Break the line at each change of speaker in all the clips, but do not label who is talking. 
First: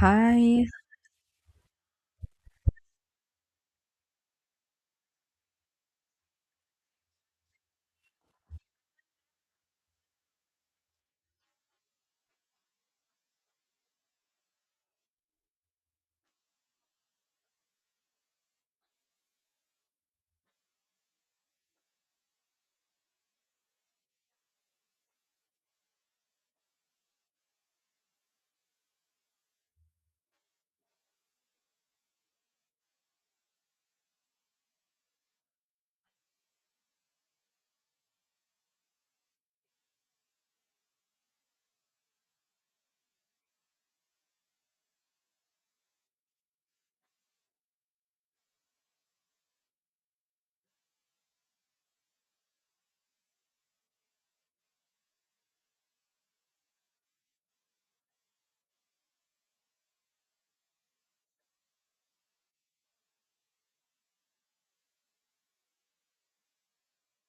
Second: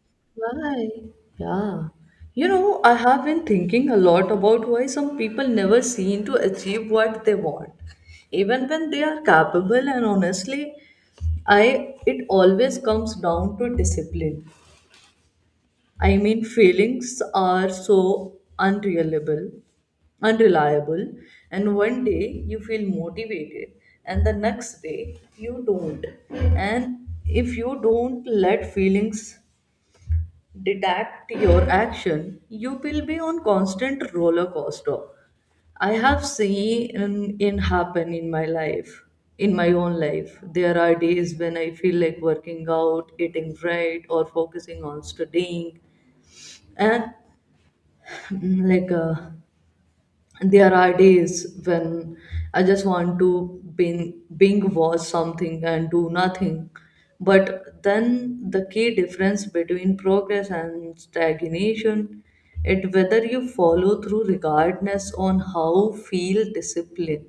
Hi.
Why? Yeah. You know, I have been thinking a lot about why some people never seem to achieve what they want, even when they are capable. And honestly, I it always comes down to discipline. I mean, feelings are so unreliable, unreliable, and one day you feel motivated, and the next day you don't. And if you don't let feelings deduct your action, you will be on constant roller coaster. I have seen it happen in my life, in my own life. There are days when I feel like working out, eating right, or focusing on studying, and like uh, there are days when I just want to bing watch something and do nothing. But then the key difference between progress and stagnation it whether you follow through regardless on how feel. Discipline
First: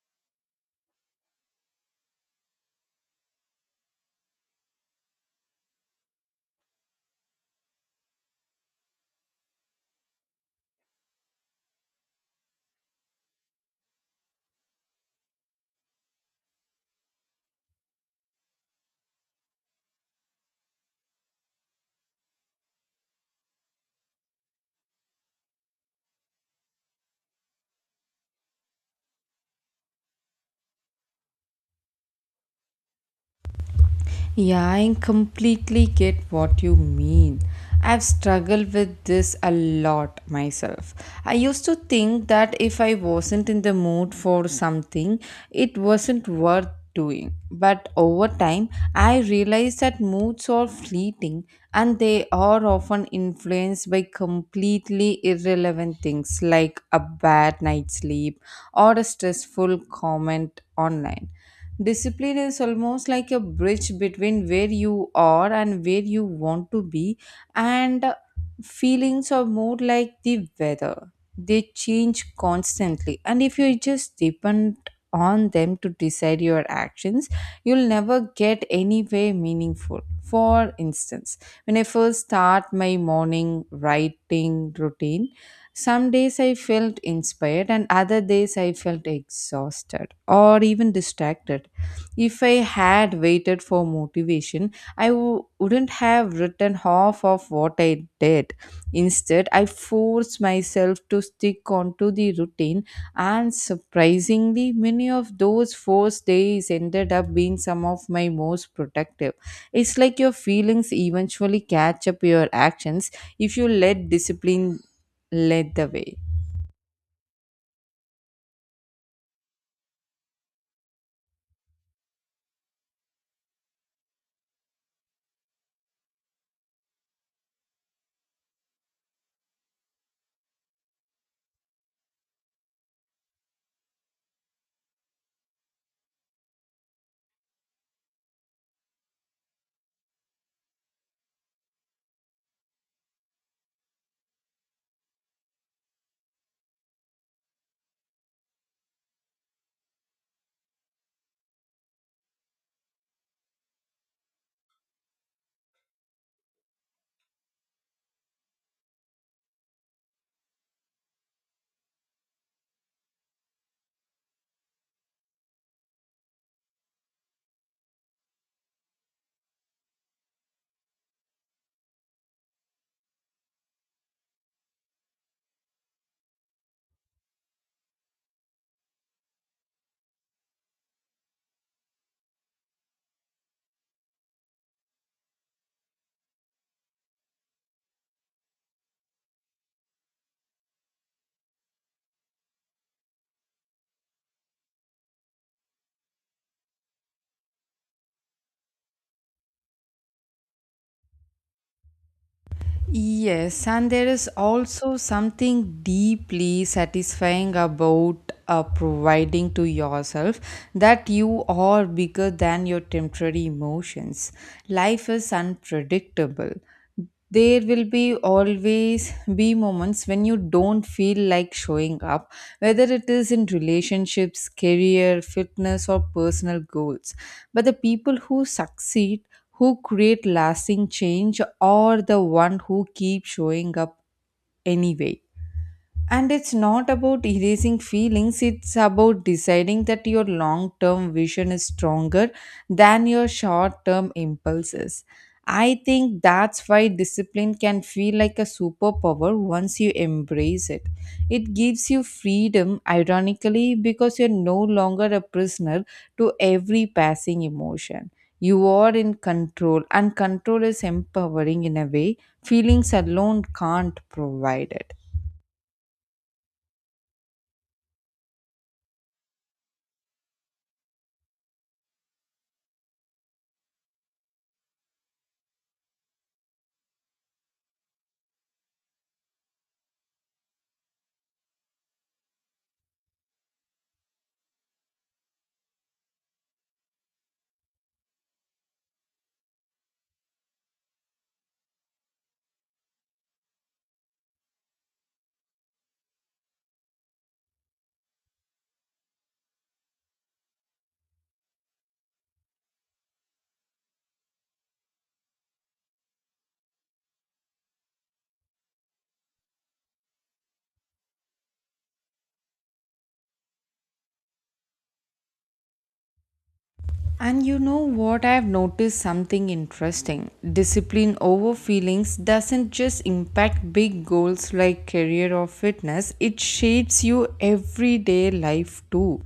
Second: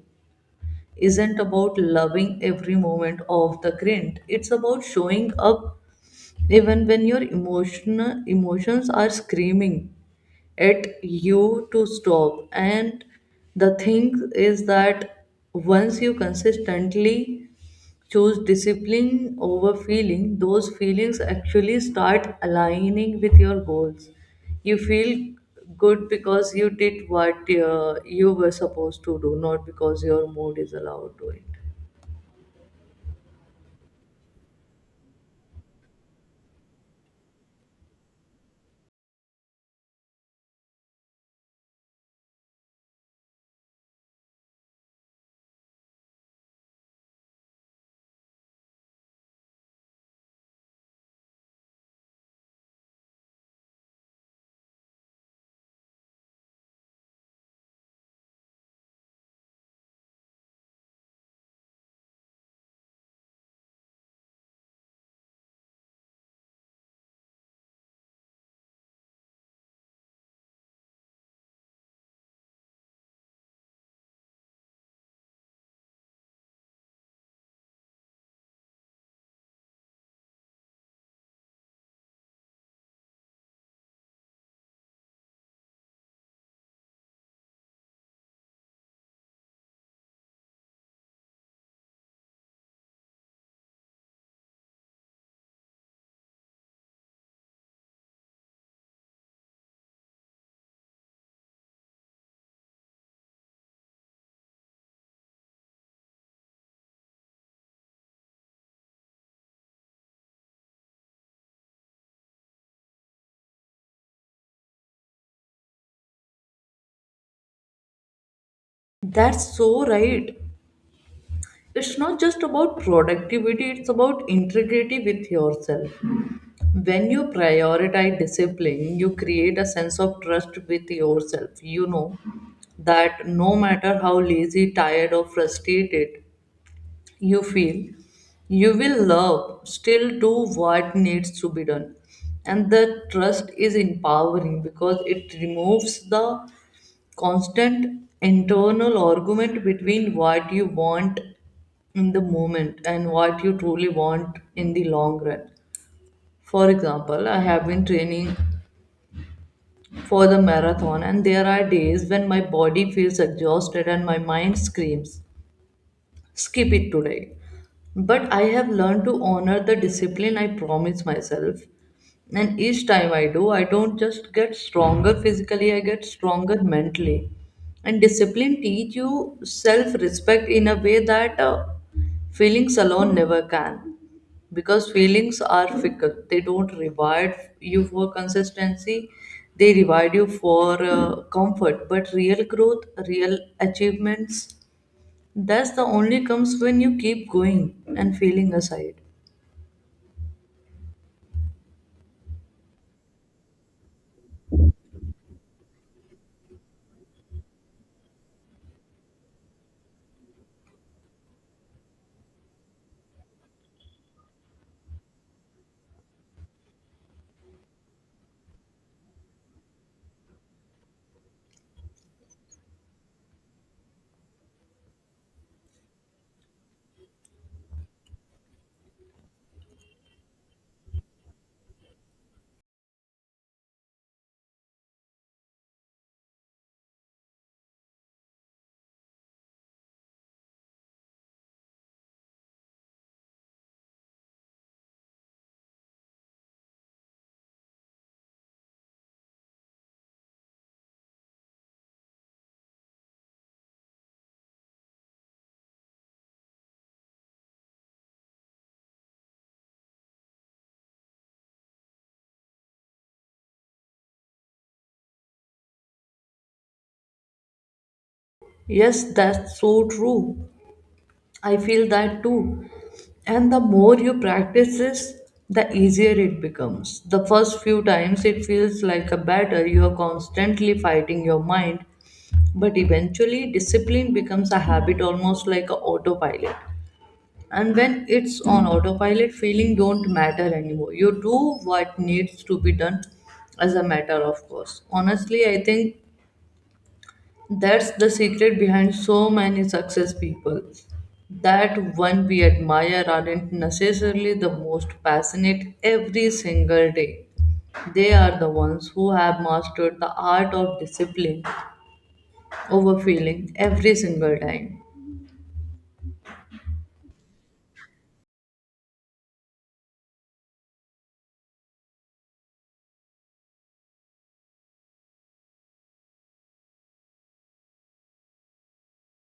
isn't about loving every moment of the grind. It's about showing up even when your emotions are screaming at you to stop. And the thing is that once you consistently choose discipline over feeling, those feelings actually start aligning with your goals. You feel good because you did what you were supposed to do, not because your mood is allowed to it.
Yeah, I completely get what you mean. I've struggled with this a lot myself. I used to think that if I wasn't in the mood for something, it wasn't worth doing. But over time, I realized that moods are fleeting and they are often influenced by completely irrelevant things like a bad night's sleep or a stressful comment online. Discipline is almost like a bridge between where you are and where you want to be, and feelings are more like the weather. They change constantly, and if you just depend on them to decide your actions, you'll never get anywhere meaningful. For instance, when I first start my morning writing routine, some days I felt inspired, and other days I felt exhausted or even distracted. If I had waited for motivation, wouldn't have written half of what I did. Instead, I forced myself to stick onto the routine, and surprisingly, many of those forced days ended up being some of my most productive. It's like your feelings eventually catch up your actions if you let discipline led the way.
That's so right. It's not just about productivity, it's about integrity with yourself. When you prioritize discipline, you create a sense of trust with yourself, you know, that no matter how lazy, tired or frustrated you feel, you will love still do what needs to be done. And the trust is empowering because it removes the constant internal argument between what you want in the moment and what you truly want in the long run. For example, I have been training for the marathon, and there are days when my body feels exhausted and my mind screams skip it today. But I have learned to honor the discipline I promise myself. And each time I do, I don't just get stronger physically, I get stronger mentally. And discipline teach you self-respect in a way that feelings alone never can. Because feelings are fickle. They don't reward you for consistency. They reward you for comfort. But real growth, real achievements, that's the only comes when you keep going and feeling aside.
Yes, and there is also something deeply satisfying about providing to yourself that you are bigger than your temporary emotions. Life is unpredictable. There will be always be moments when you don't feel like showing up, whether it is in relationships, career, fitness, or personal goals. But the people who succeed who create lasting change or the one who keep showing up anyway, and it's not about erasing feelings, it's about deciding that your long term vision is stronger than your short term impulses. I think that's why discipline can feel like a superpower once you embrace it. It gives you freedom, ironically, because you're no longer a prisoner to every passing emotion. You are in control, and control is empowering in a way feelings alone can't provide it.
Yes, that's so true. I feel that too. And the more you practice this, the easier it becomes. The first few times it feels like a battle, you are constantly fighting your mind. But eventually, discipline becomes a habit almost like a autopilot. And when it's on autopilot, feeling don't matter anymore. You do what needs to be done as a matter of course. Honestly, I think that's the secret behind so many success people. That one we admire aren't necessarily the most passionate every single day. They are the ones who have mastered the art of discipline over feeling every single time.
And you know what? I've noticed something interesting. Discipline over feelings doesn't just impact big goals like career or fitness, it shapes your everyday life too.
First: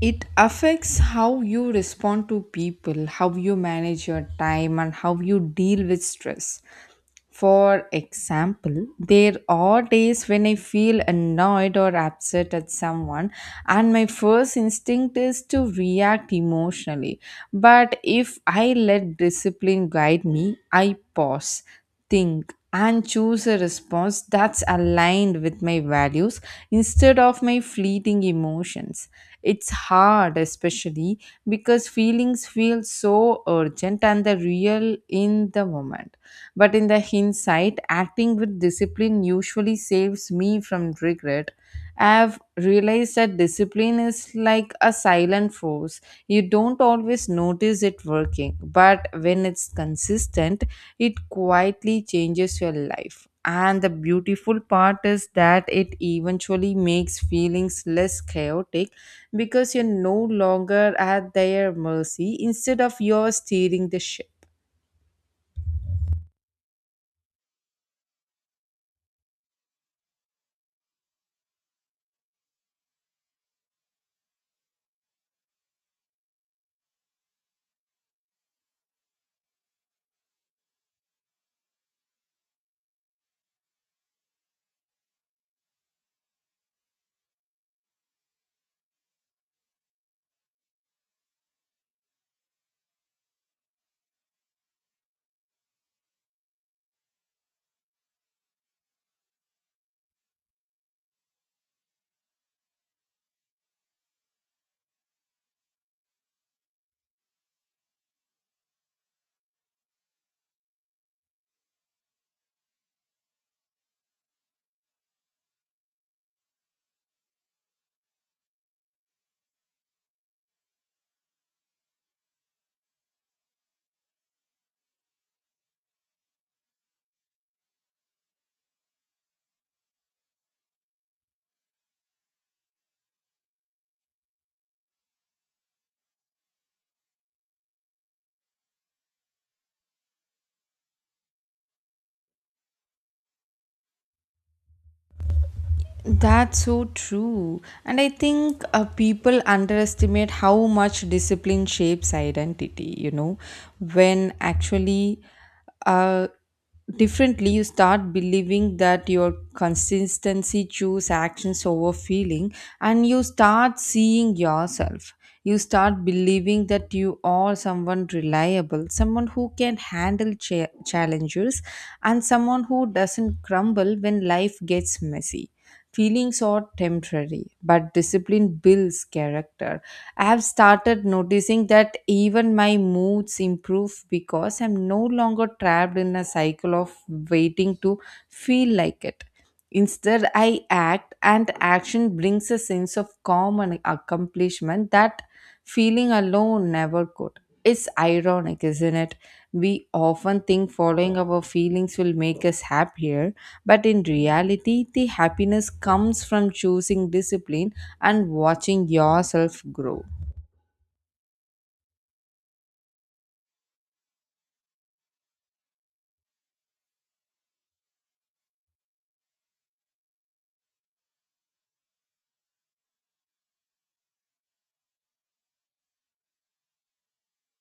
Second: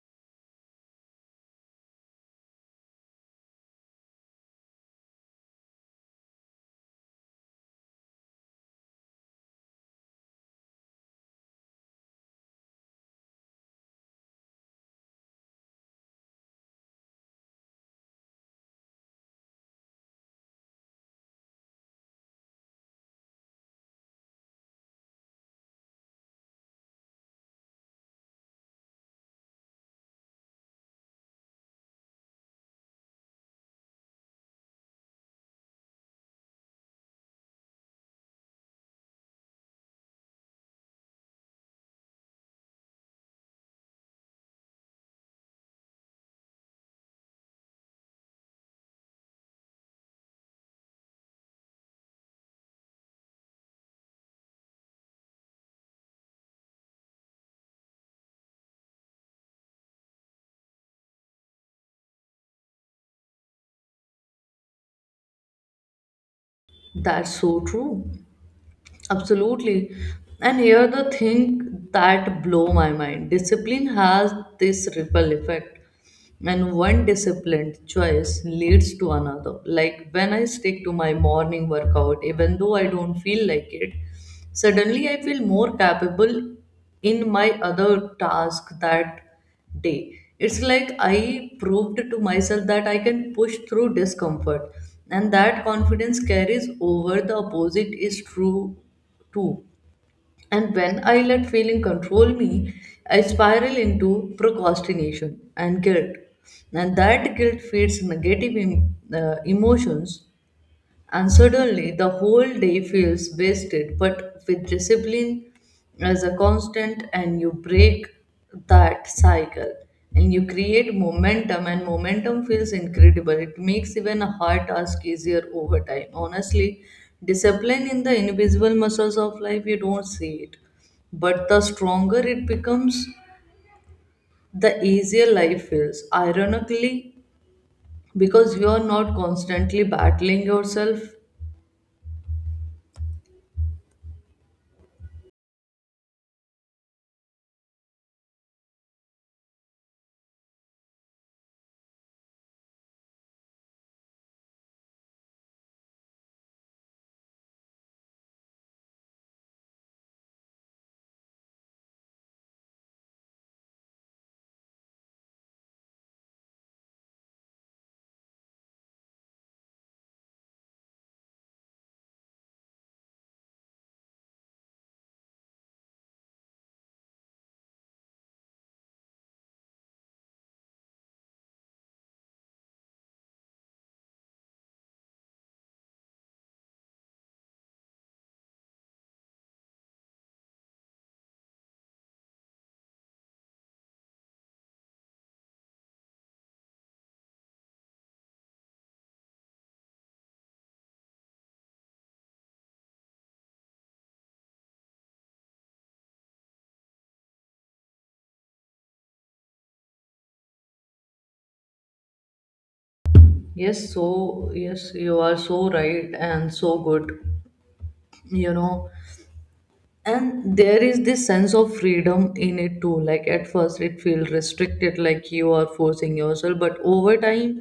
It affects how you respond to people, how you manage your time, and how you deal with stress. For example, there are days when I feel annoyed or upset at someone, and my first instinct is to react emotionally. But if I let discipline guide me, I pause, think, and choose a response that's aligned with my values instead of my fleeting emotions. It's hard, especially because feelings feel so urgent and the real in the moment, but in the hindsight, acting with discipline usually saves me from regret. I've realized that discipline is like a silent force. You don't always notice it working, but when it's consistent, it quietly changes your life. And the beautiful part is that it eventually makes feelings less chaotic because you're no longer at their mercy instead of yours steering the ship.
That's so true. Absolutely. And here the thing that blow my mind. Discipline has this ripple effect. And one disciplined choice leads to another. Like when I stick to my morning workout, even though I don't feel like it, suddenly I feel more capable in my other task that day. It's like I proved to myself that I can push through discomfort, and that confidence carries over. The opposite is true too. And when I let feeling control me, I spiral into procrastination and guilt. And that guilt feeds negative emotions, and suddenly the whole day feels wasted. But with discipline as a constant, and you break that cycle and you create momentum, and momentum feels incredible. It makes even a hard task easier over time. Honestly, discipline in the invisible muscles of life. You don't see it, but the stronger it becomes, the easier life feels, ironically, because you are not constantly battling yourself.
That's so true. And I think people underestimate how much discipline shapes identity, you know, when actually, uh, differently you start believing that your consistency choose actions over feeling and you start seeing yourself. You start believing that you are someone reliable, someone who can handle challenges, and someone who doesn't crumble when life gets messy. Feelings are temporary, but discipline builds character. I have started noticing that even my moods improve because I'm no longer trapped in a cycle of waiting to feel like it. Instead, I act, and action brings a sense of calm and accomplishment that feeling alone never could. It's ironic, isn't it? We often think following our feelings will make us happier, but in reality, the happiness comes from choosing discipline and watching yourself grow.
Yes, so yes, you are so right and so good, you know. And there is this sense of freedom in it too. Like at first, it feels restricted, like you are forcing yourself, but over time,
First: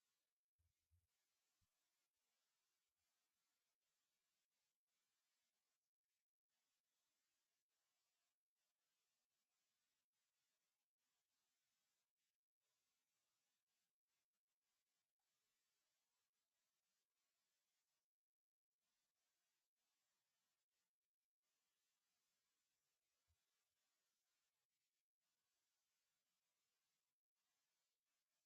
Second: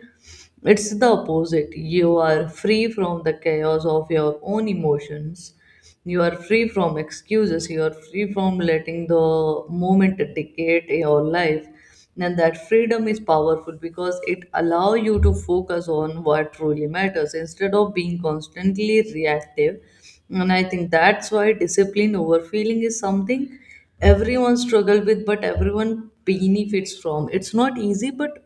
it's the opposite. You are free from the chaos of your own emotions, you are free from excuses, you are free from letting the moment dictate your life, and that freedom is powerful because it allows you to focus on what truly matters instead of being constantly reactive. And I think that's why discipline over feeling is something everyone struggles with, but everyone benefits from. It's not easy, but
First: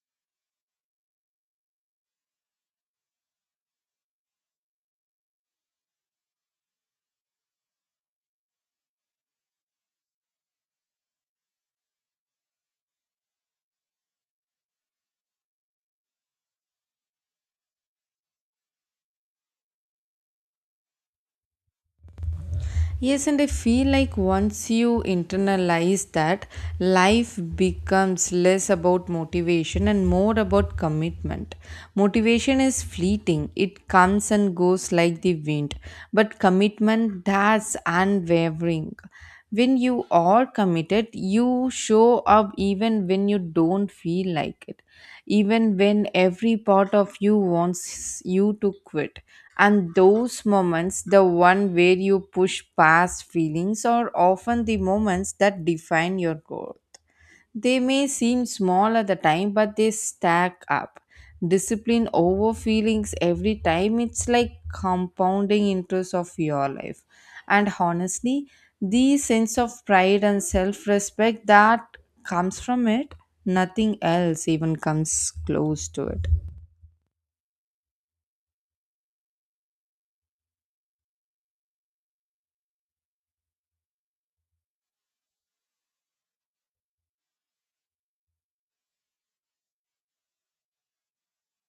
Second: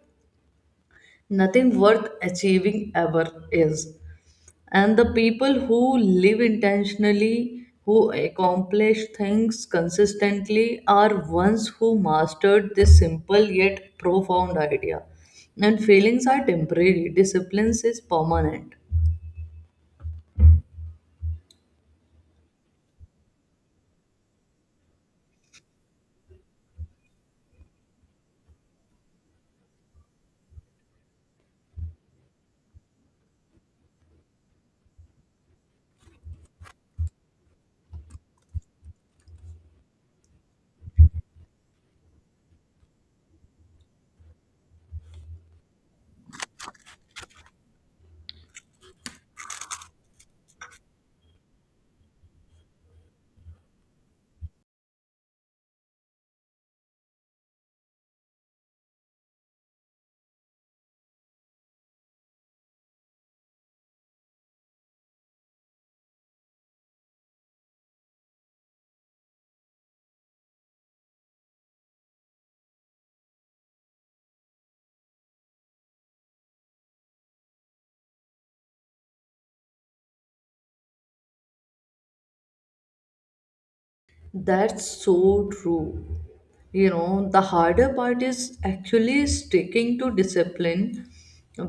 nothing worth achieving ever is. And the people who live intentionally, who accomplish things consistently, are ones who mastered this simple yet profound idea. And feelings are temporary, disciplines is permanent.
Yes, and I feel like once you internalize that, life becomes less about motivation and more about commitment. Motivation is fleeting, it comes and goes like the wind, but commitment, that's unwavering. When you are committed, you show up even when you don't feel like it, even when every part of you wants you to quit. And those moments, the one where you push past feelings, are often the moments that define your growth. They may seem small at the time, but they stack up. Discipline over feelings every time, it's like compounding interest of your life. And honestly, the sense of pride and self respect that comes from it, nothing else even comes close to it.
That's so true. You know, the harder part is actually sticking to discipline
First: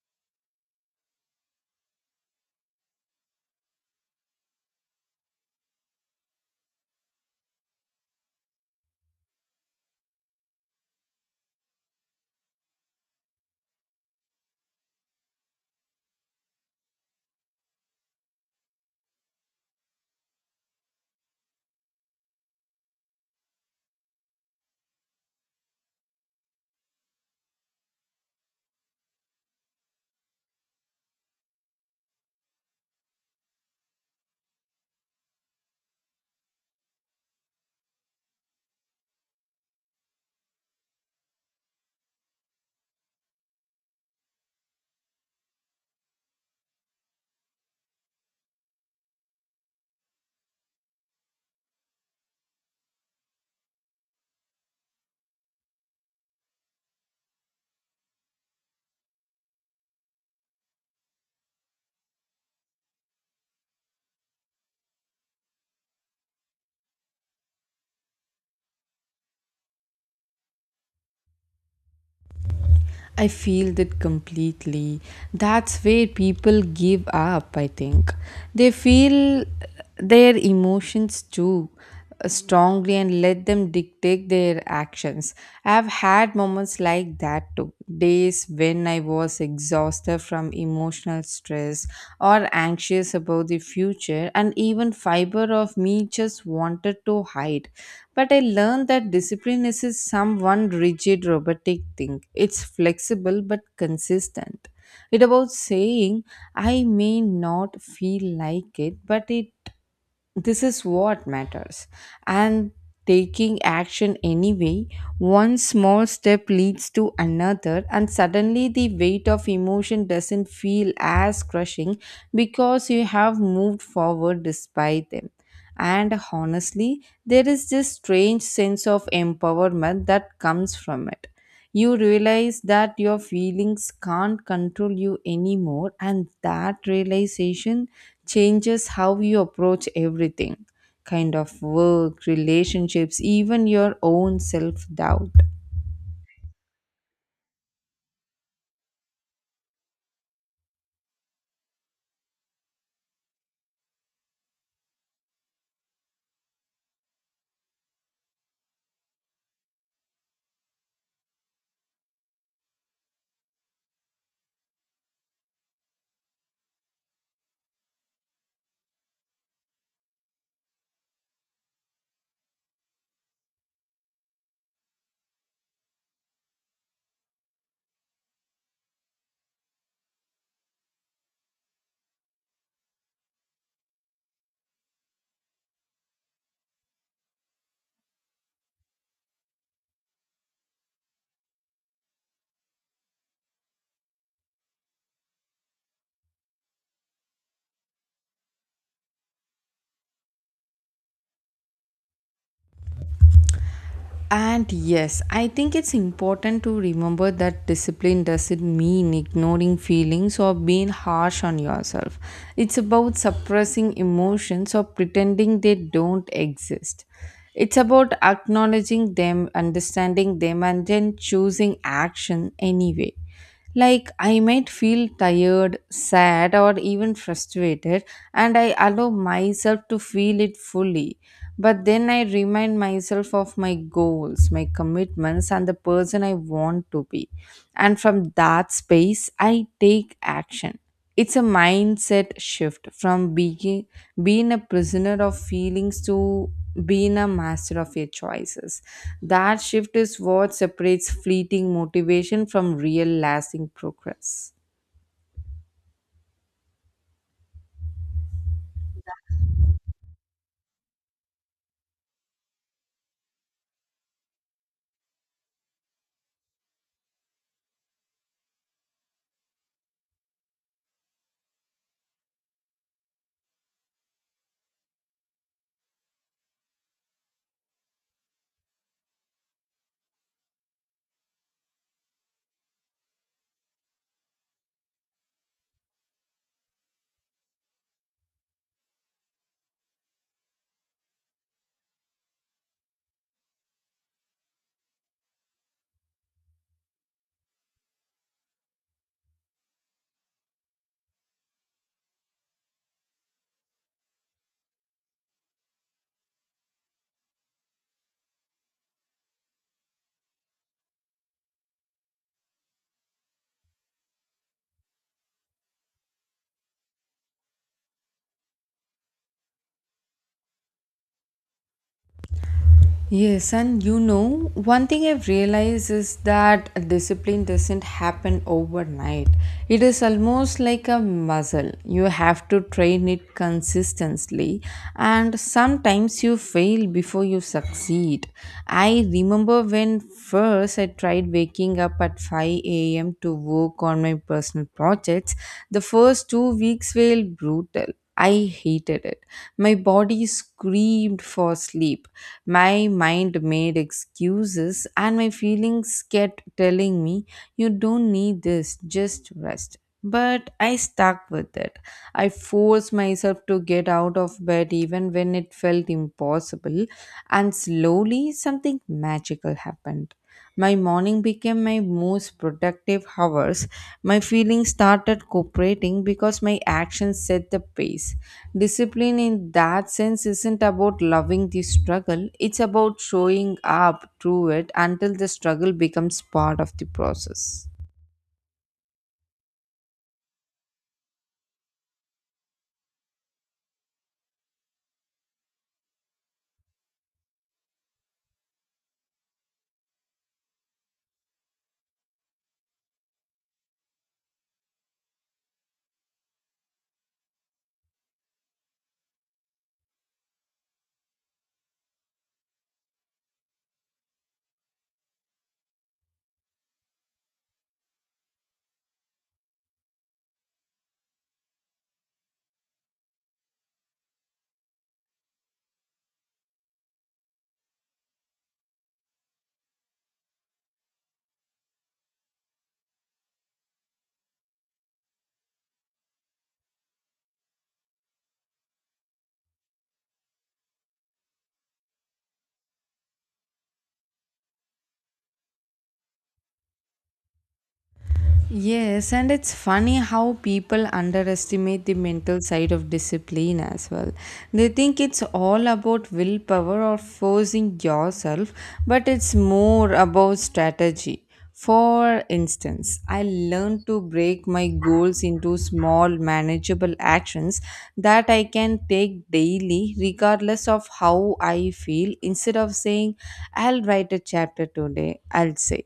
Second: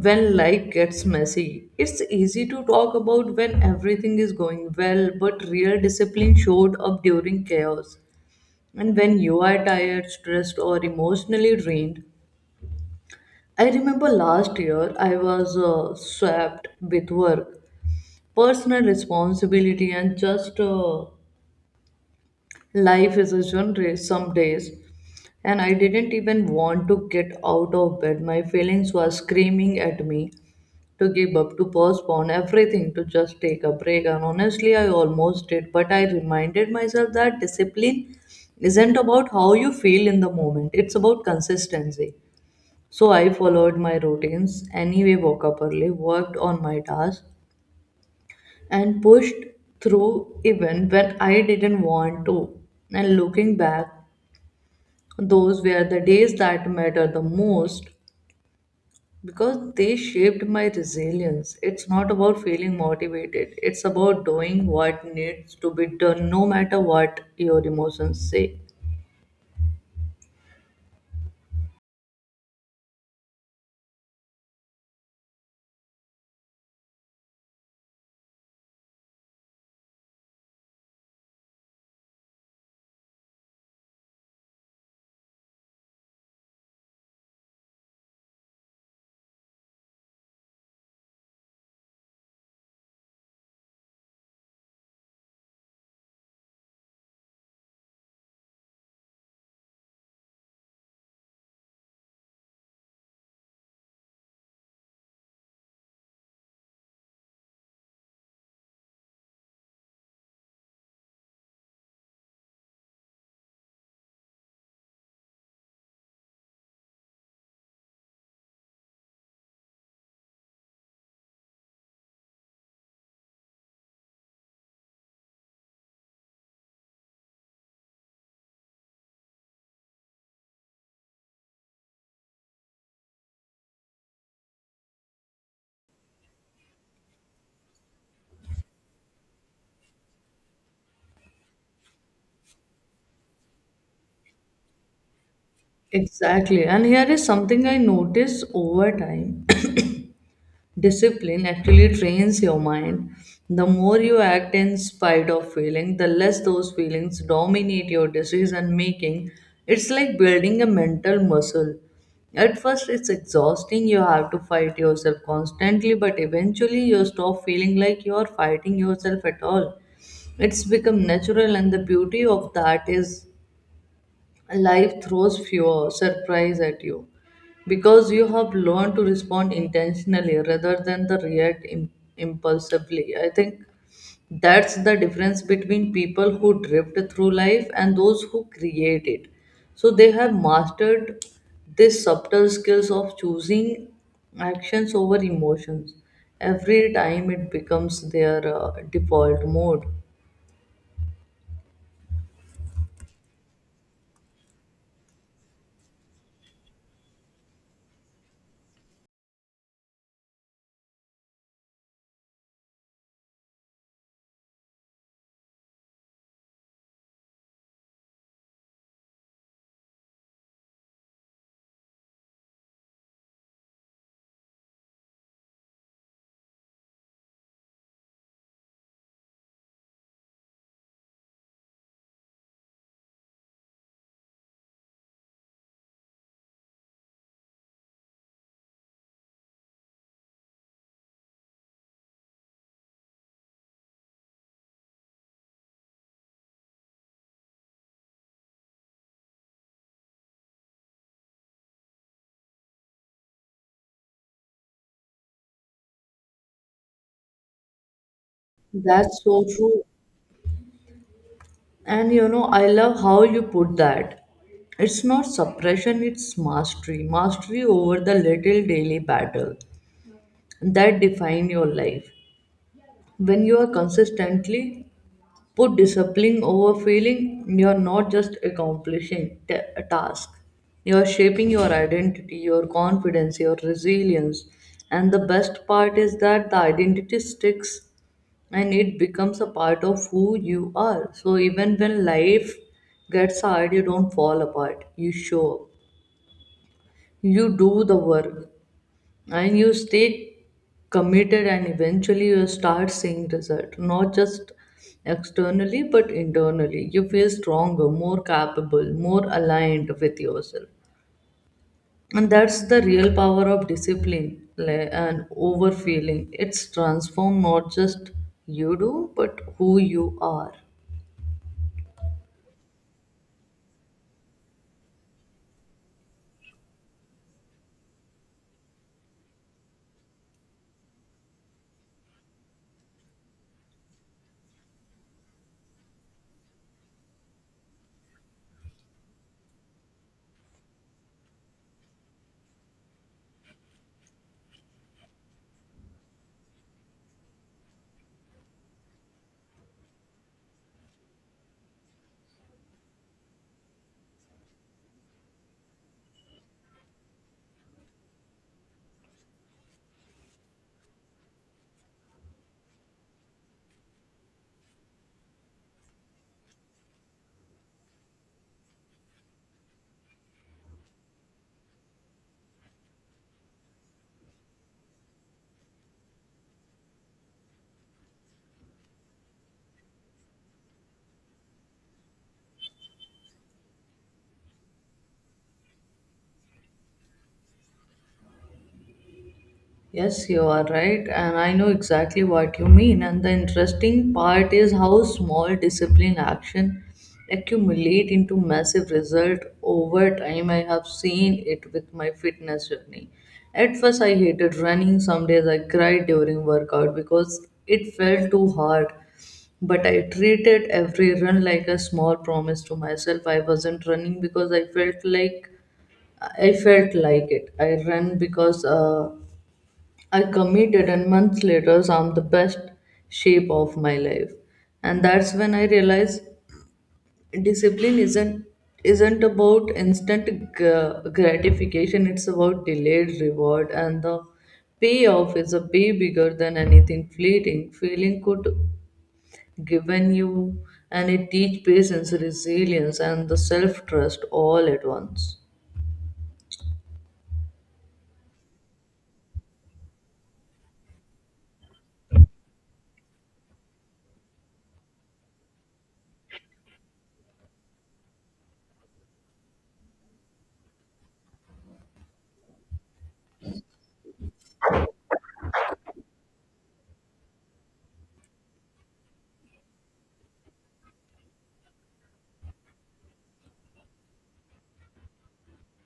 when life gets messy. It's easy to talk about when everything is going well, but real discipline showed up during chaos. And when you are tired, stressed, or emotionally drained, I remember last year I was swept with work, personal responsibility, and just life is a genre some days. And I didn't even want to get out of bed. My feelings were screaming at me to give up, to postpone everything, to just take a break. And honestly, I almost did, but I reminded myself that discipline isn't about how you feel in the moment, it's about consistency. So I followed my routines anyway, woke up early, worked on my tasks, and pushed through even when I didn't want to. And looking back, those were the days that matter the most because they shaped my resilience. It's not about feeling motivated, it's about doing what needs to be done, no matter what your emotions say.
I feel that completely. That's where people give up, I think. They feel their emotions too strongly and let them dictate their actions. I've had moments like that too. Days when I was exhausted from emotional stress or anxious about the future, and even fiber of me just wanted to hide, but I learned that discipline is a someone rigid robotic thing. It's flexible but consistent. It about saying, I may not feel like it, but it, this is what matters, and taking action anyway. One small step leads to another, and suddenly the weight of emotion doesn't feel as crushing because you have moved forward despite them. And honestly, there is this strange sense of empowerment that comes from it. You realize that your feelings can't control you anymore, and that realization changes how you approach everything, kind of work relationships, even your own self doubt.
Exactly. And here is something I noticed over time. Discipline actually trains your mind. The more you act in spite of feeling, the less those feelings dominate your decision making. It's like building a mental muscle. At first, it's exhausting. You have to fight yourself constantly, but eventually, you stop feeling like you are fighting yourself at all. It's become natural, and the beauty of that is life throws fewer surprise at you because you have learned to respond intentionally rather than the react impulsively. I think that's the difference between people who drift through life and those who create it. So they have mastered this subtle skills of choosing actions over emotions. Every time it becomes their default mode.
And yes, I think it's important to remember that discipline doesn't mean ignoring feelings or being harsh on yourself. It's about suppressing emotions or pretending they don't exist. It's about acknowledging them, understanding them, and then choosing action anyway. Like, I might feel tired, sad, or even frustrated, and I allow myself to feel it fully. But then I remind myself of my goals, my commitments, and the person I want to be. And from that space, I take action. It's a mindset shift from being a prisoner of feelings to being a master of your choices. That shift is what separates fleeting motivation from real lasting progress.
That's so true. And you know, I love how you put that. It's not suppression, it's mastery. Mastery over the little daily battle that define your life. When you are consistently put discipline over feeling, you're not just accomplishing a task. You're shaping your identity, your confidence, your resilience. And the best part is that the identity sticks and it becomes a part of who you are. So even when life gets hard, you don't fall apart. You show up, you do the work, and you stay committed, and eventually you start seeing result, not just externally but internally. You feel stronger, more capable, more aligned with yourself. And that's the real power of discipline, like, and over feeling. It's transform not just you do, but who you are.
Yes, and you know, one thing I've realized is that discipline doesn't happen overnight. It is almost like a muscle. You have to train it consistently, and sometimes you fail before you succeed. I remember when first I tried waking up at 5 a.m. to work on my personal projects, the first 2 weeks were brutal. I hated it. My body screamed for sleep. My mind made excuses, and my feelings kept telling me, you don't need this, just rest. But I stuck with it. I forced myself to get out of bed even when it felt impossible, and slowly something magical happened. My morning became my most productive hours. My feelings started cooperating because my actions set the pace. Discipline, in that sense, isn't about loving the struggle, it's about showing up through it until the struggle becomes part of the process.
Yes, you are right, and I know exactly what you mean. And the interesting part is how small discipline action accumulate into massive result over time. I have seen it with my fitness journey. At first, I hated running. Some days I cried during workout because it felt too hard. But I treated every run like a small promise to myself. I wasn't running because I felt like it. I ran because I committed, and months later, I'm the best shape of my life. And that's when I realized discipline isn't about instant gratification. It's about delayed reward, and the payoff is a way bigger than anything fleeting. Feeling could given you, and it teach patience, resilience, and the self trust all at once.
Yes, and it's funny how people underestimate the mental side of discipline as well. They think it's all about willpower or forcing yourself, but it's more about strategy. For instance, I learned to break my goals into small, manageable actions that I can take daily, regardless of how I feel. Instead of saying, I'll write a chapter today, I'll say,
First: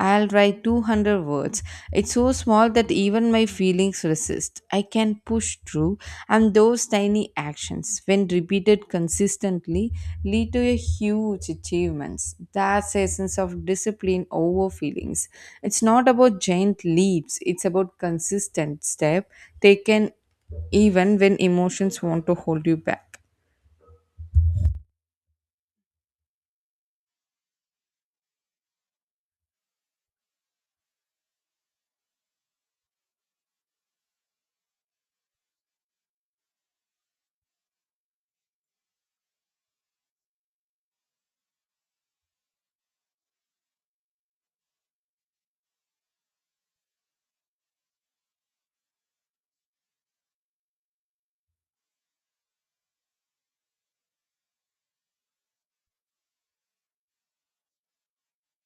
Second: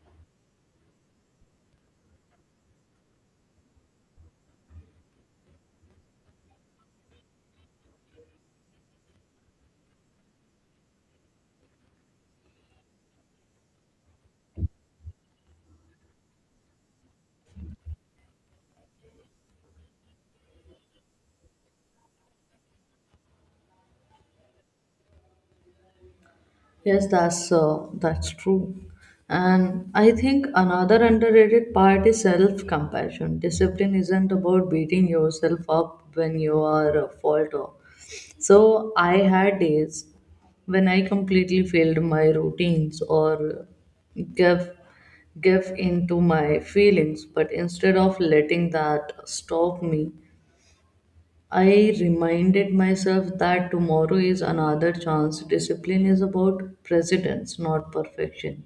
I'll write 200 words. It's so small that even my feelings resist. I can push through, and those tiny actions, when repeated consistently, lead to a huge achievements. That's a sense of discipline over feelings. It's not about giant leaps, it's about consistent step taken even when emotions want to hold you back.
Yes, that's true. And I think another underrated part is self-compassion. Discipline isn't about beating yourself up when you are a falter. So I had days when I completely failed my routines or give give into my feelings, but instead of letting that stop me, I reminded myself that tomorrow is another chance. Discipline is about precedence, not perfection.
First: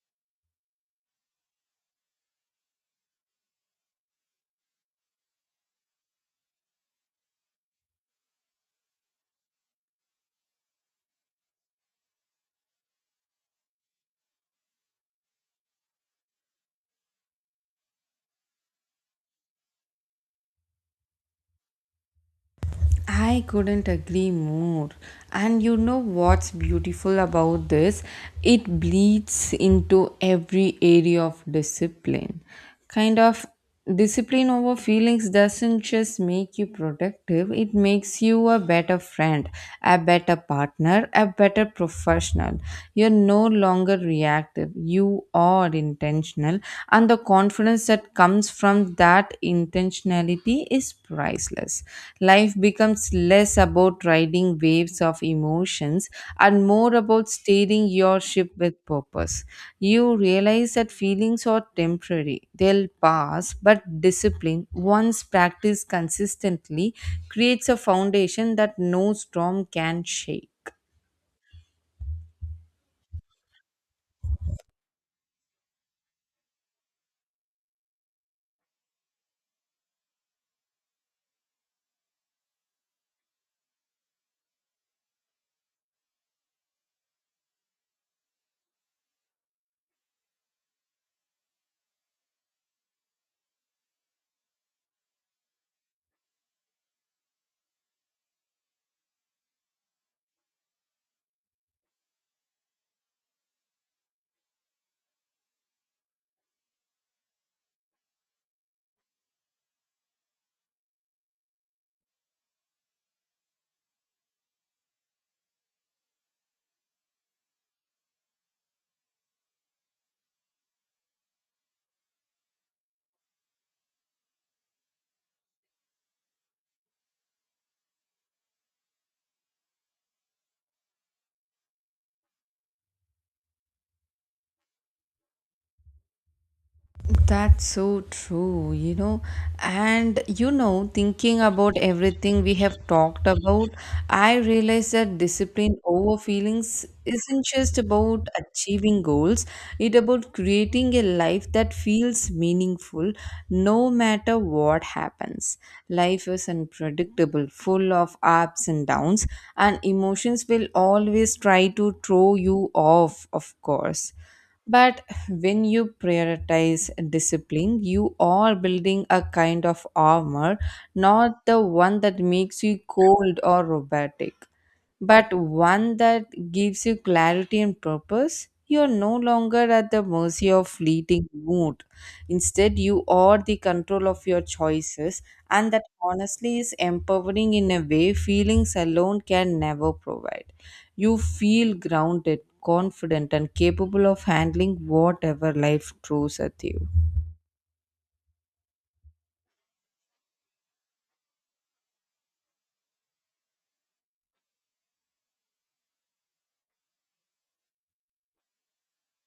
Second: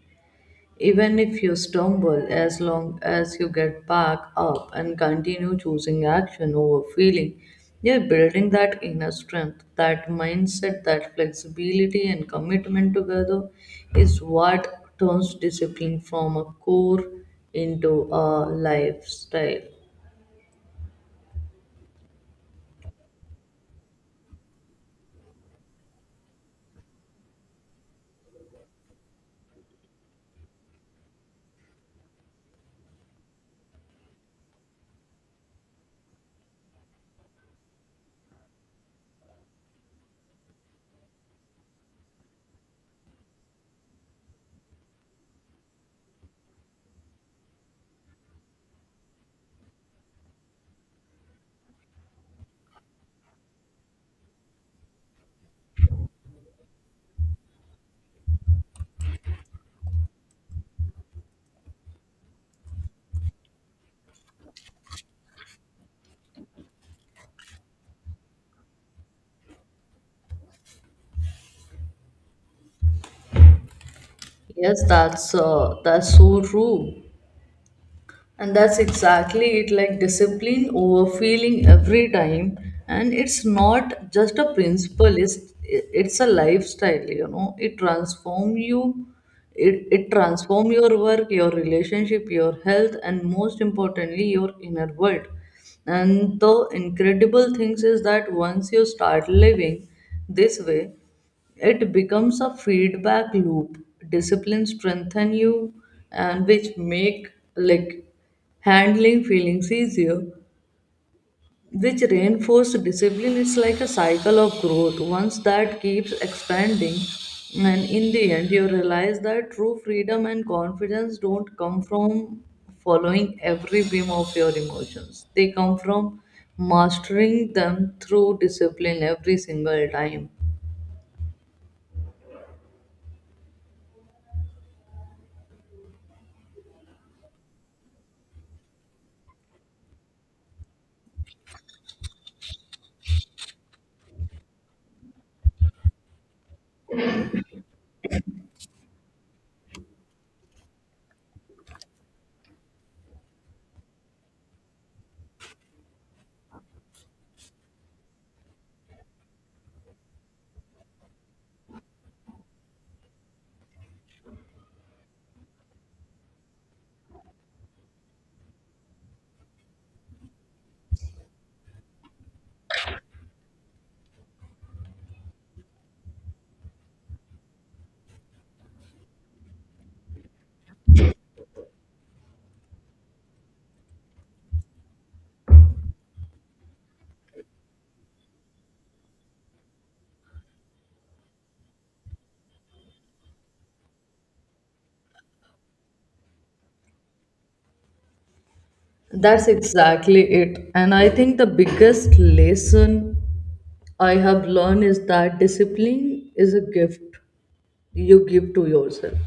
Even if you stumble, as long as you get back up and continue choosing action over feeling, you're building that inner strength, that mindset, that flexibility, and commitment together is what turns discipline from a core into a lifestyle.
I couldn't agree more. And you know what's beautiful about this? It bleeds into every area of discipline. Kind of discipline over feelings doesn't just make you productive, it makes you a better friend, a better partner, a better professional. You're no longer reactive, you are intentional, and the confidence that comes from that intentionality is priceless. Life becomes less about riding waves of emotions and more about steering your ship with purpose. You realize that feelings are temporary, they'll pass, but discipline, once practiced consistently, creates a foundation that no storm can shake.
Yes, that's so true. And that's exactly it, like discipline over feeling every time. And it's not just a principle, it's a lifestyle, you know. It transform you, it transform your work, your relationship, your health, and most importantly, your inner world. And the incredible things is that once you start living this way, it becomes a feedback loop. Discipline strengthen you and which make like handling feelings easier, which reinforce discipline. It's like a cycle of growth once that keeps expanding, and in the end you realize that true freedom and confidence don't come from following every whim of your emotions. They come from mastering them through discipline every single time.
That's so true, you know. And you know, thinking about everything we have talked about, I realize that discipline over feelings isn't just about achieving goals, it's about creating a life that feels meaningful no matter what happens. Life is unpredictable, full of ups and downs, and emotions will always try to throw you off, of course. But when you prioritize discipline, you are building a kind of armor, not the one that makes you cold or robotic, but one that gives you clarity and purpose. You are no longer at the mercy of fleeting mood. Instead, you are the control of your choices, and that honestly is empowering in a way feelings alone can never provide. You feel grounded, confident, and capable of handling whatever life throws at you.
That's exactly it. And I think the biggest lesson I have learned is that discipline is a gift you give to yourself.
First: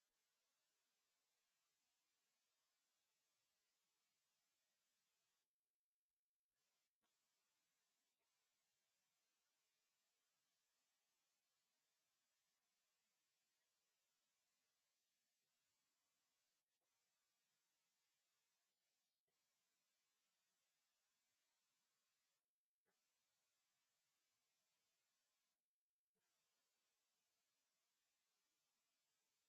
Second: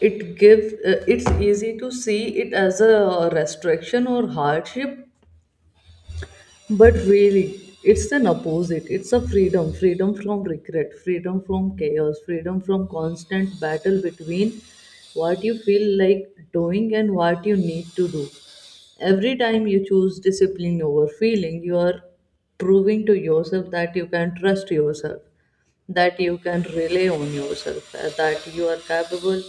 It give it's easy to see it as a restriction or hardship, but really, it's an opposite. It's a freedom from regret, freedom from chaos, freedom from constant battle between what you feel like doing and what you need to do. Every time you choose discipline over feeling, you are proving to yourself that you can trust yourself, that you can rely on yourself, that you are capable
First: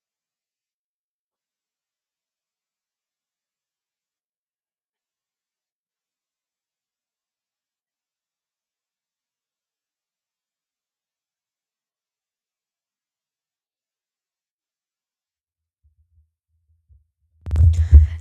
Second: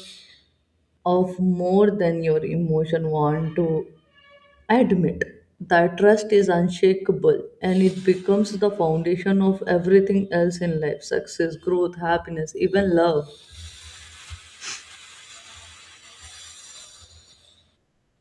of more than your emotion want to. I admit that trust is unshakable, and it becomes the foundation of everything else in life: success, growth, happiness, even love.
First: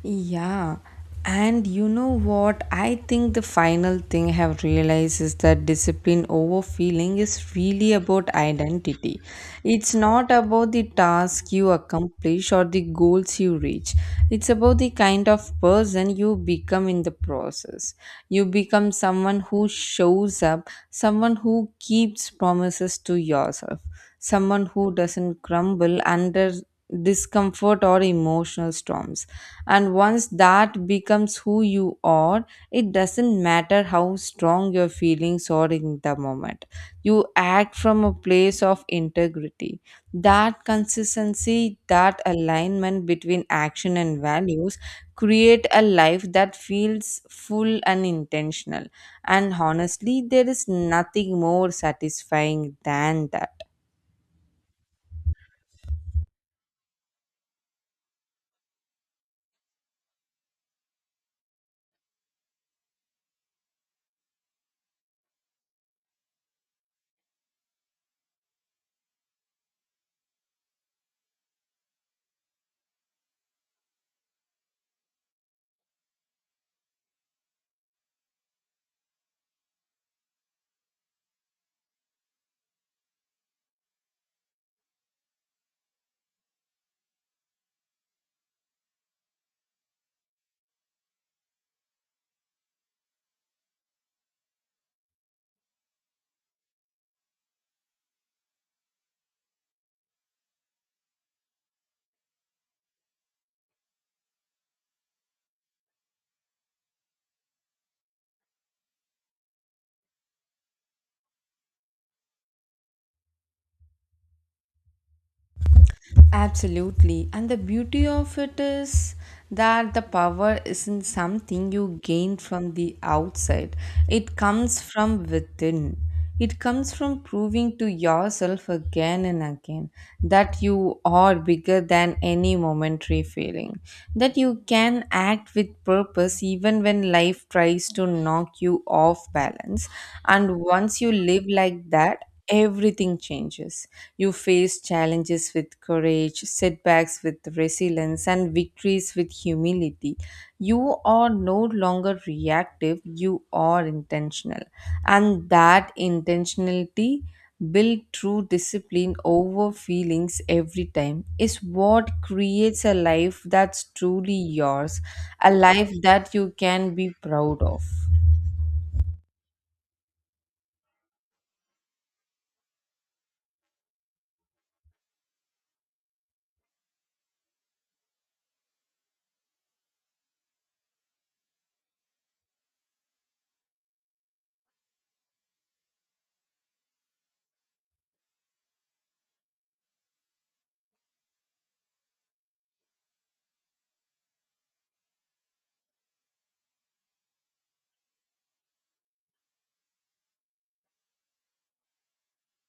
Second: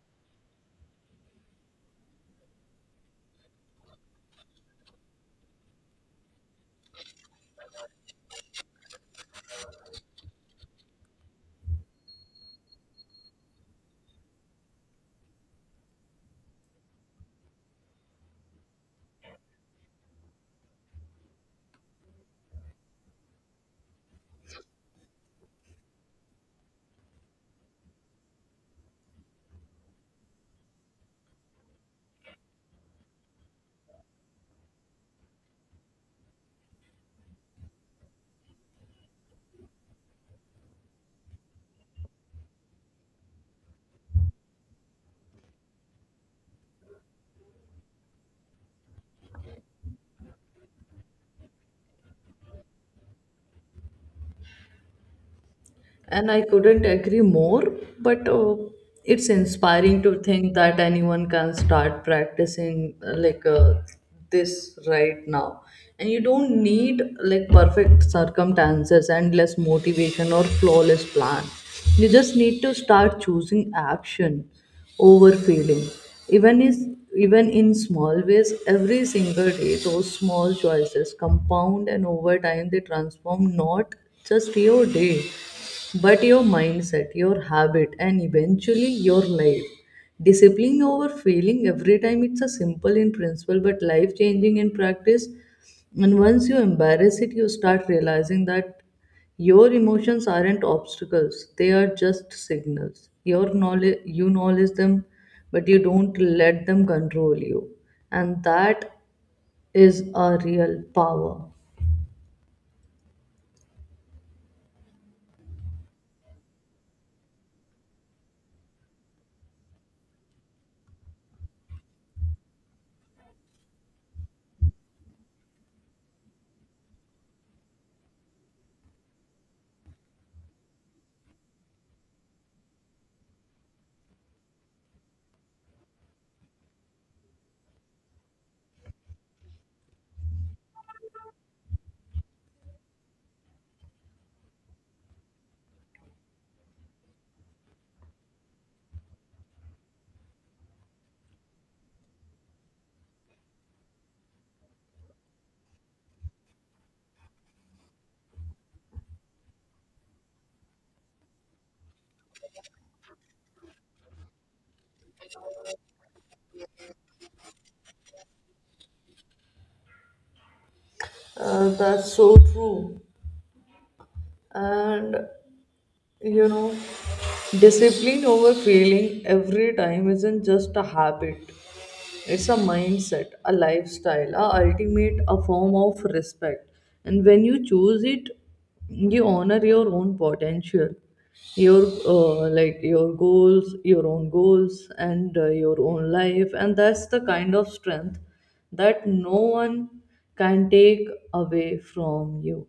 Yeah. And you know what? I think the final thing I have realized is that discipline over feeling is really about identity. It's not about the task you accomplish or the goals you reach. It's about the kind of person you become in the process. You become someone who shows up, someone who keeps promises to yourself, someone who doesn't crumble under discomfort or emotional storms. And once that becomes who you are, it doesn't matter how strong your feelings are in the moment. You act from a place of integrity. That consistency, that alignment between action and values create a life that feels full and intentional. And honestly, there is nothing more satisfying than that.
And I couldn't agree more. But it's inspiring to think that anyone can start practicing this right now, and you don't need like perfect circumstances, endless motivation, or flawless plan. You just need to start choosing action over feeling, even is even in small ways. Every single day, those small choices compound, and over time, they transform not just your day but your mindset, your habit, and eventually your life. Discipline over failing every time it's a simple in principle but life changing in practice. And once you embrace it, you start realizing that your emotions aren't obstacles, they are just signals. Your knowledge, you knowledge them, but you don't let them control you. And that is a real power.
Absolutely. And the beauty of it is that the power isn't something you gain from the outside, it comes from within. It comes from proving to yourself again and again that you are bigger than any momentary feeling, that you can act with purpose even when life tries to knock you off balance. And once you live like that, everything changes. You face challenges with courage, setbacks with resilience, and victories with humility. You are no longer reactive, you are intentional. And that intentionality, built through discipline over feelings every time, is what creates a life that's truly yours, a life that you can be proud of.
That's so true. And you know, discipline over failing every time isn't just a habit, it's a mindset, a lifestyle, a ultimate, a form of respect. And when you choose it, you honor your own potential, your your goals, your own goals, and your own life. And that's the kind of strength that no one can take away from you.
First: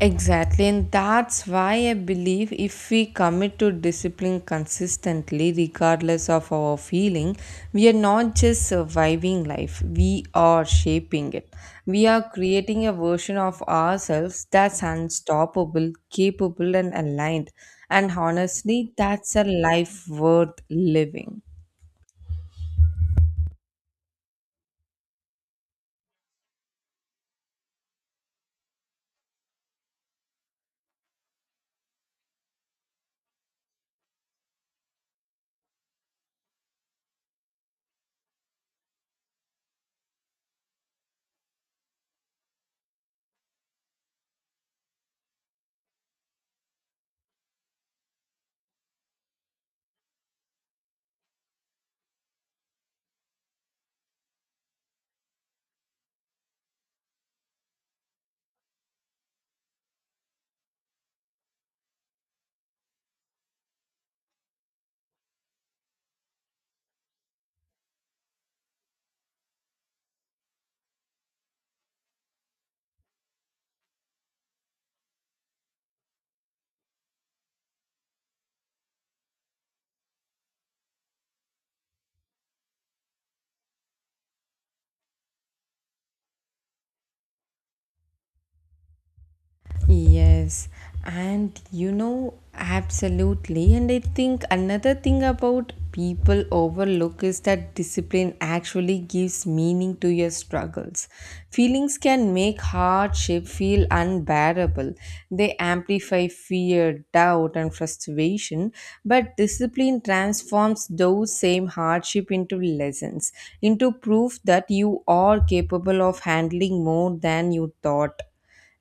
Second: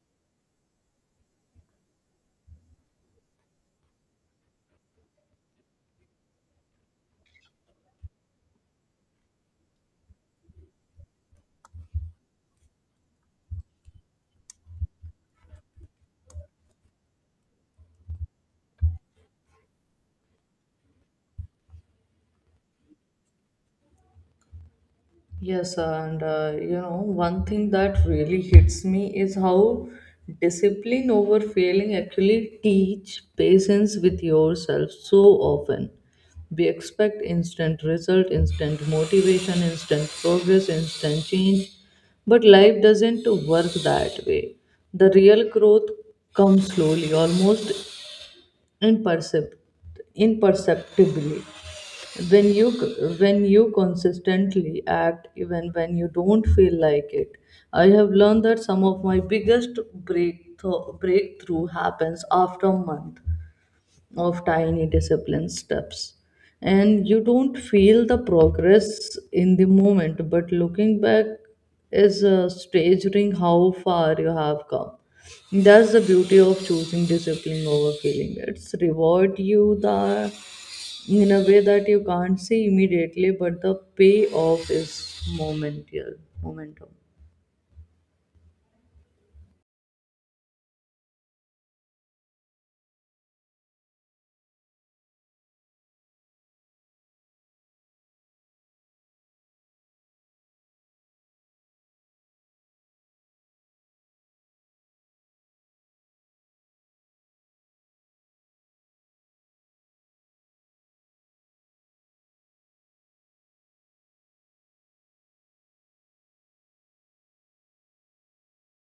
Exactly, and that's why I believe if we commit to discipline consistently, regardless of our feeling, we are not just surviving life, we are shaping it. We are creating a version of ourselves that's unstoppable, capable, and aligned. And honestly, that's a life worth living.
Yes, and you know, one thing that really hits me is how discipline over failing actually teach patience with yourself so often. We expect instant result, instant motivation, instant progress, instant change, but life doesn't work that way. The real growth comes slowly, almost impercept- imperceptibly, when you when you consistently act even when you don't feel like it. I have learned that some of my biggest breakthrough breakthrough happens after a month of tiny discipline steps, and you don't feel the progress in the moment, but looking back is staggering how far you have come. That's the beauty of choosing discipline over feeling, it's reward you the in a way that you can't see immediately, but the payoff is momentum.
Yes, and you know, absolutely. And I think another thing about people overlook is that discipline actually gives meaning to your struggles. Feelings can make hardship feel unbearable, they amplify fear, doubt, and frustration. But discipline transforms those same hardship into lessons, into proof that you are capable of handling more than you thought.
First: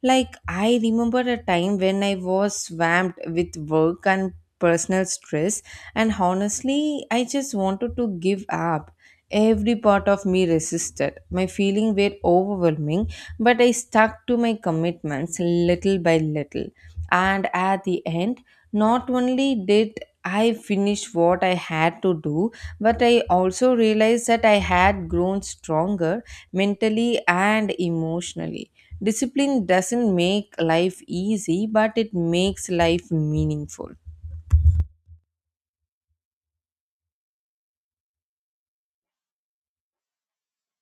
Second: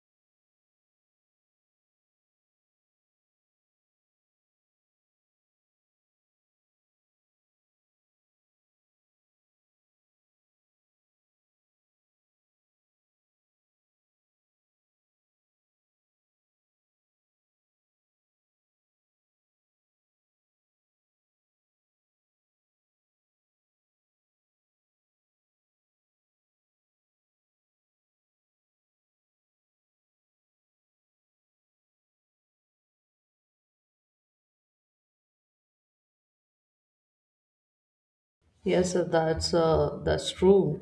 Like, I remember a time when I was swamped with work and personal stress, and honestly, I just wanted to give up. Every part of me resisted. My feelings were overwhelming, but I stuck to my commitments little by little. And at the end, not only did I finish what I had to do, but I also realized that I had grown stronger mentally and emotionally. Discipline doesn't make life easy, but it makes life meaningful.
Yes, that's true.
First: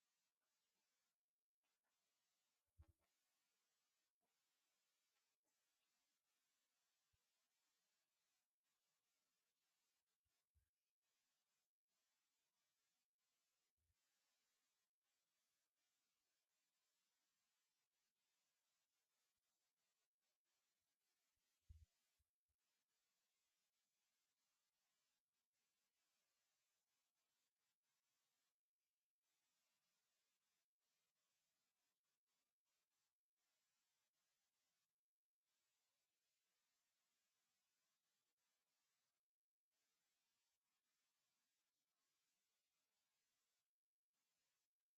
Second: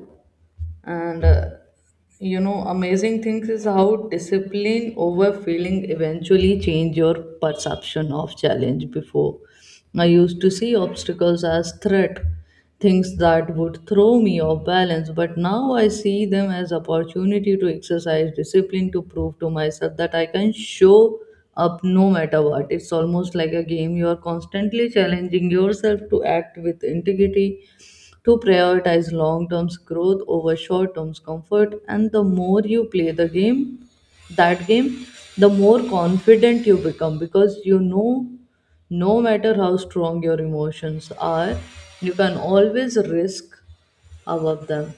And you know, amazing things is how discipline over feeling eventually change your perception of challenge. Before, I used to see obstacles as threat, things that would throw me off balance. But now I see them as opportunity to exercise discipline, to prove to myself that I can show up no matter what. It's almost like a game. You are constantly challenging yourself to act with integrity, to prioritize long term growth over short term comfort. And the more you play that game, the more confident you become, because you know no matter how strong your emotions are, you can always risk above them.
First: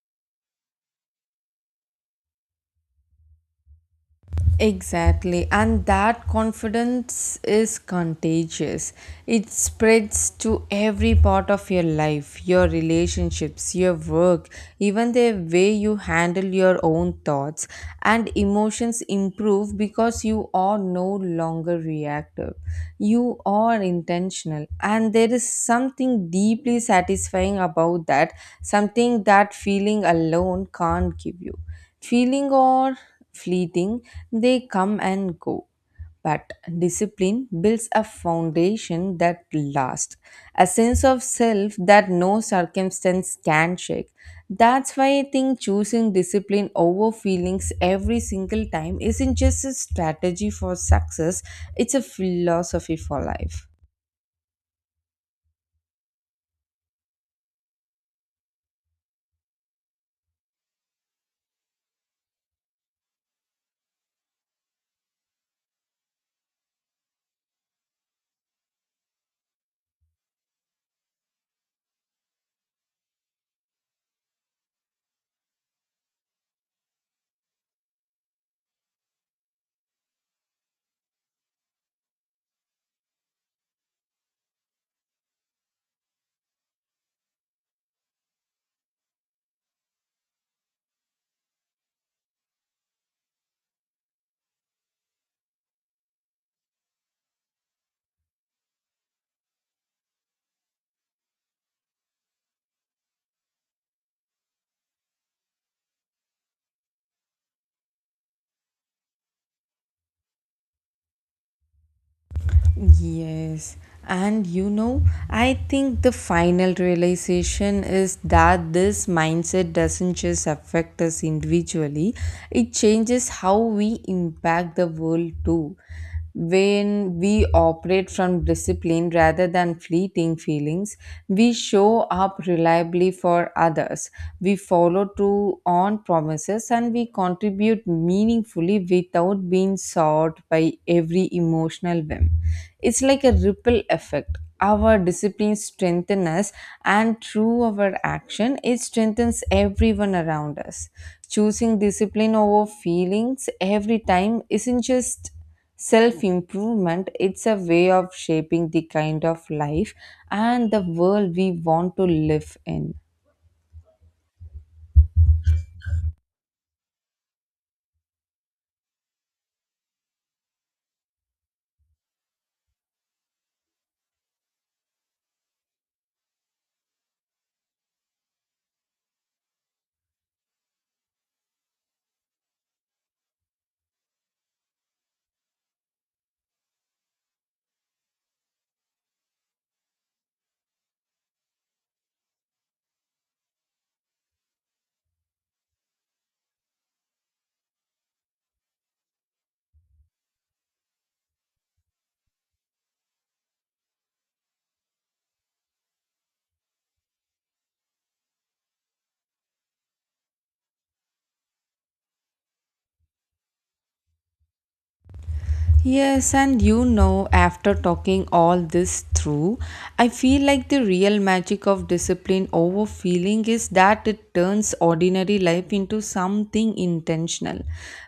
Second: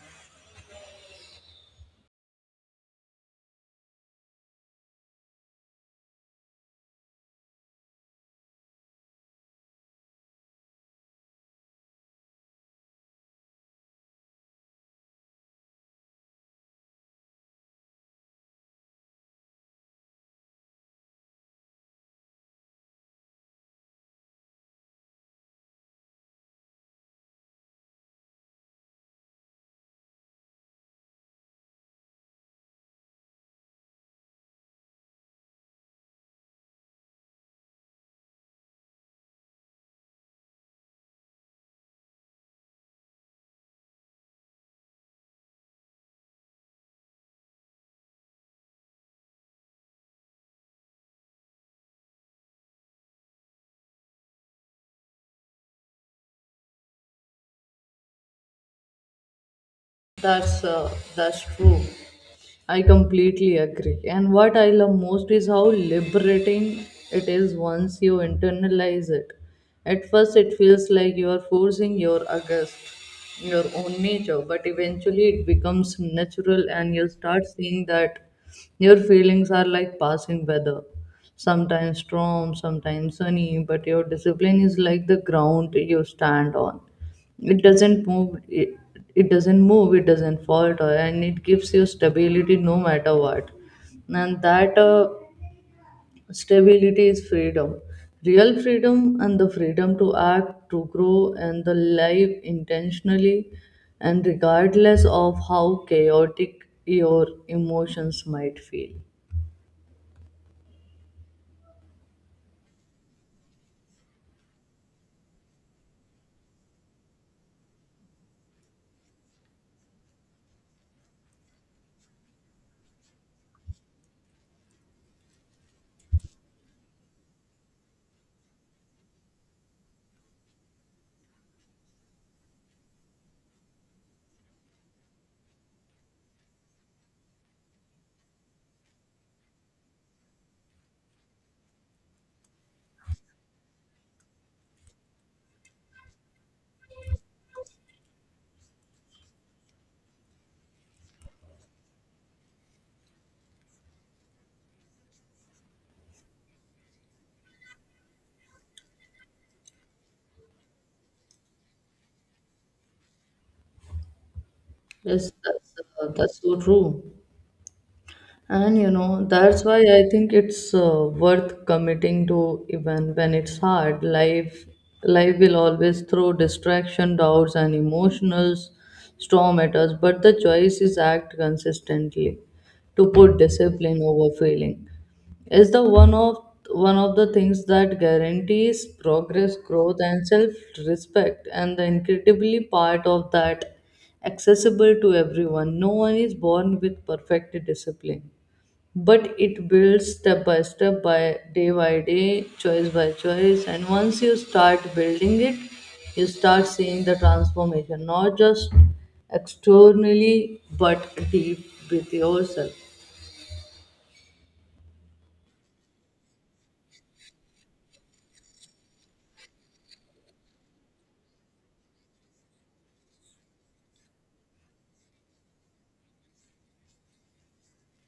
Exactly, and that confidence is contagious. It spreads to every part of your life, your relationships, your work, even the way you handle your own thoughts and emotions improve because you are no longer reactive. You are intentional, and there is something deeply satisfying about that, something that feeling alone can't give you. Feeling are fleeting, they come and go. But discipline builds a foundation that lasts, a sense of self that no circumstance can shake. That's why I think choosing discipline over feelings every single time isn't just a strategy for success, it's a philosophy for life.
That's true. I completely agree. And what I love most is how liberating it is once you internalize it. At first, it feels like you are forcing your August, your own nature, but eventually it becomes natural, and you start seeing that your feelings are like passing weather. Sometimes storm, sometimes sunny, but your discipline is like the ground you stand on. It doesn't move it, it doesn't move it doesn't falter, and it gives you stability no matter what. And that stability is freedom, real freedom, and the freedom to act, to grow, and the life intentionally, and regardless of how chaotic your emotions might feel.
Yes, and you know, I think the final realization is that this mindset doesn't just affect us individually, it changes how we impact the world too. When we operate from discipline rather than fleeting feelings, we show up reliably for others, we follow through on promises, and we contribute contributed meaningfully without being sought by every emotional whim. It's like a ripple effect. Our discipline strengthens us, and through our action, it strengthens everyone around us. Choosing discipline over feelings every time isn't just self improvement, it's a way of shaping the kind of life and the world we want to live in.
Yes, that's so true. And you know, that's why I think it's worth committing to even when it's hard. Life will always throw distraction, doubts, and emotional storm at us, but the choice is act consistently to put discipline over feeling. Is the one of the things that guarantees progress, growth, and self-respect. And the incredibly part of that accessible to everyone. No one is born with perfect discipline, but it builds step by step, by day by day, choice by choice. And once you start building it, you start seeing the transformation, not just externally but deep with yourself.
Yes, and you know, after talking all this through, I feel like the real magic of discipline over feeling is that it turns ordinary life into something intentional.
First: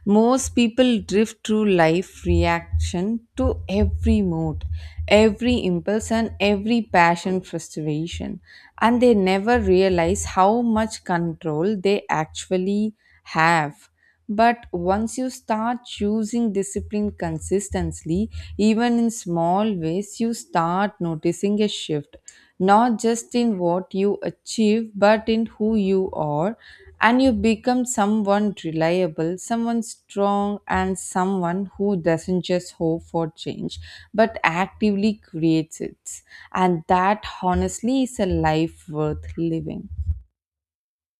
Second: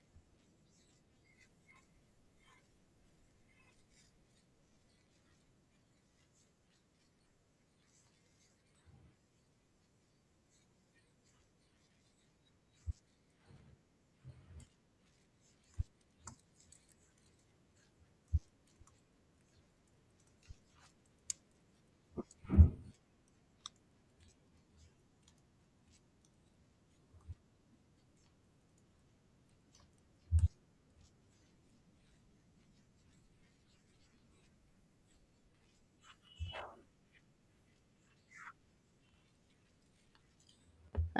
Most people drift through life reaction to every mood, every impulse, and every passion frustration, and they never realize how much control they actually have. But once you start choosing discipline consistently, even in small ways, you start noticing a shift, not just in what you achieve, but in who you are. And you become someone reliable, someone strong, and someone who doesn't just hope for change, but actively creates it. And that honestly is a life worth living.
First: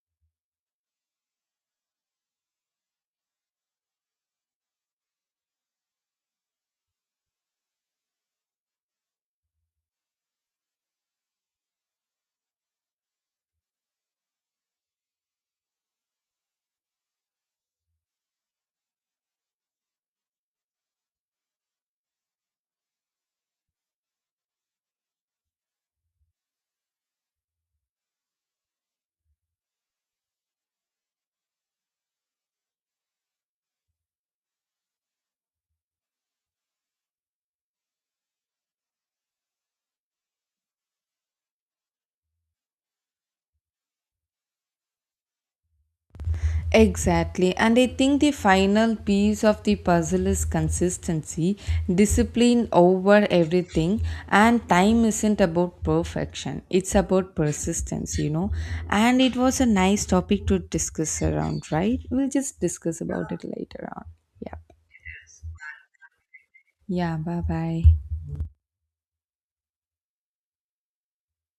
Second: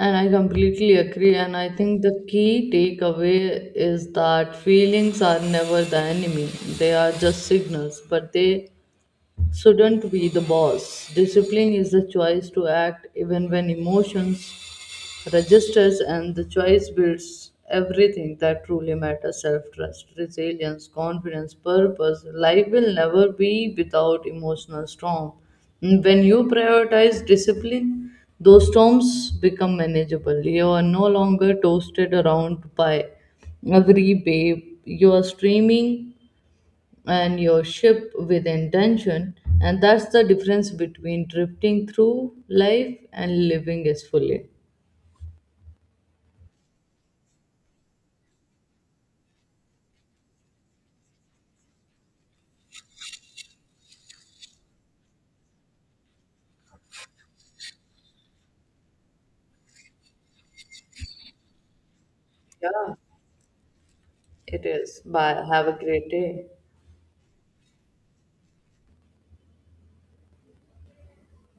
And I completely agree. And I think the key takeaway is that feelings are never the enemy, they are just signals, but they shouldn't be the boss. Discipline is the choice to act even when emotions registers, and the choice builds everything that truly matters: self trust, resilience, confidence, purpose. Life will never be without emotional storm. And when you prioritize discipline, those storms become manageable. You are no longer toasted around by every wave. You are streaming and your ship with intention, and that's the difference between drifting through life and living is fully.
Exactly, and I think the final piece of the puzzle is consistency, discipline over everything, and time isn't about perfection, it's about persistence, you know. And it was a nice topic to discuss around, right? We'll just
Yeah.
discuss about it later on. Yeah,
It is. Bye. Have a great day.
yeah, bye bye.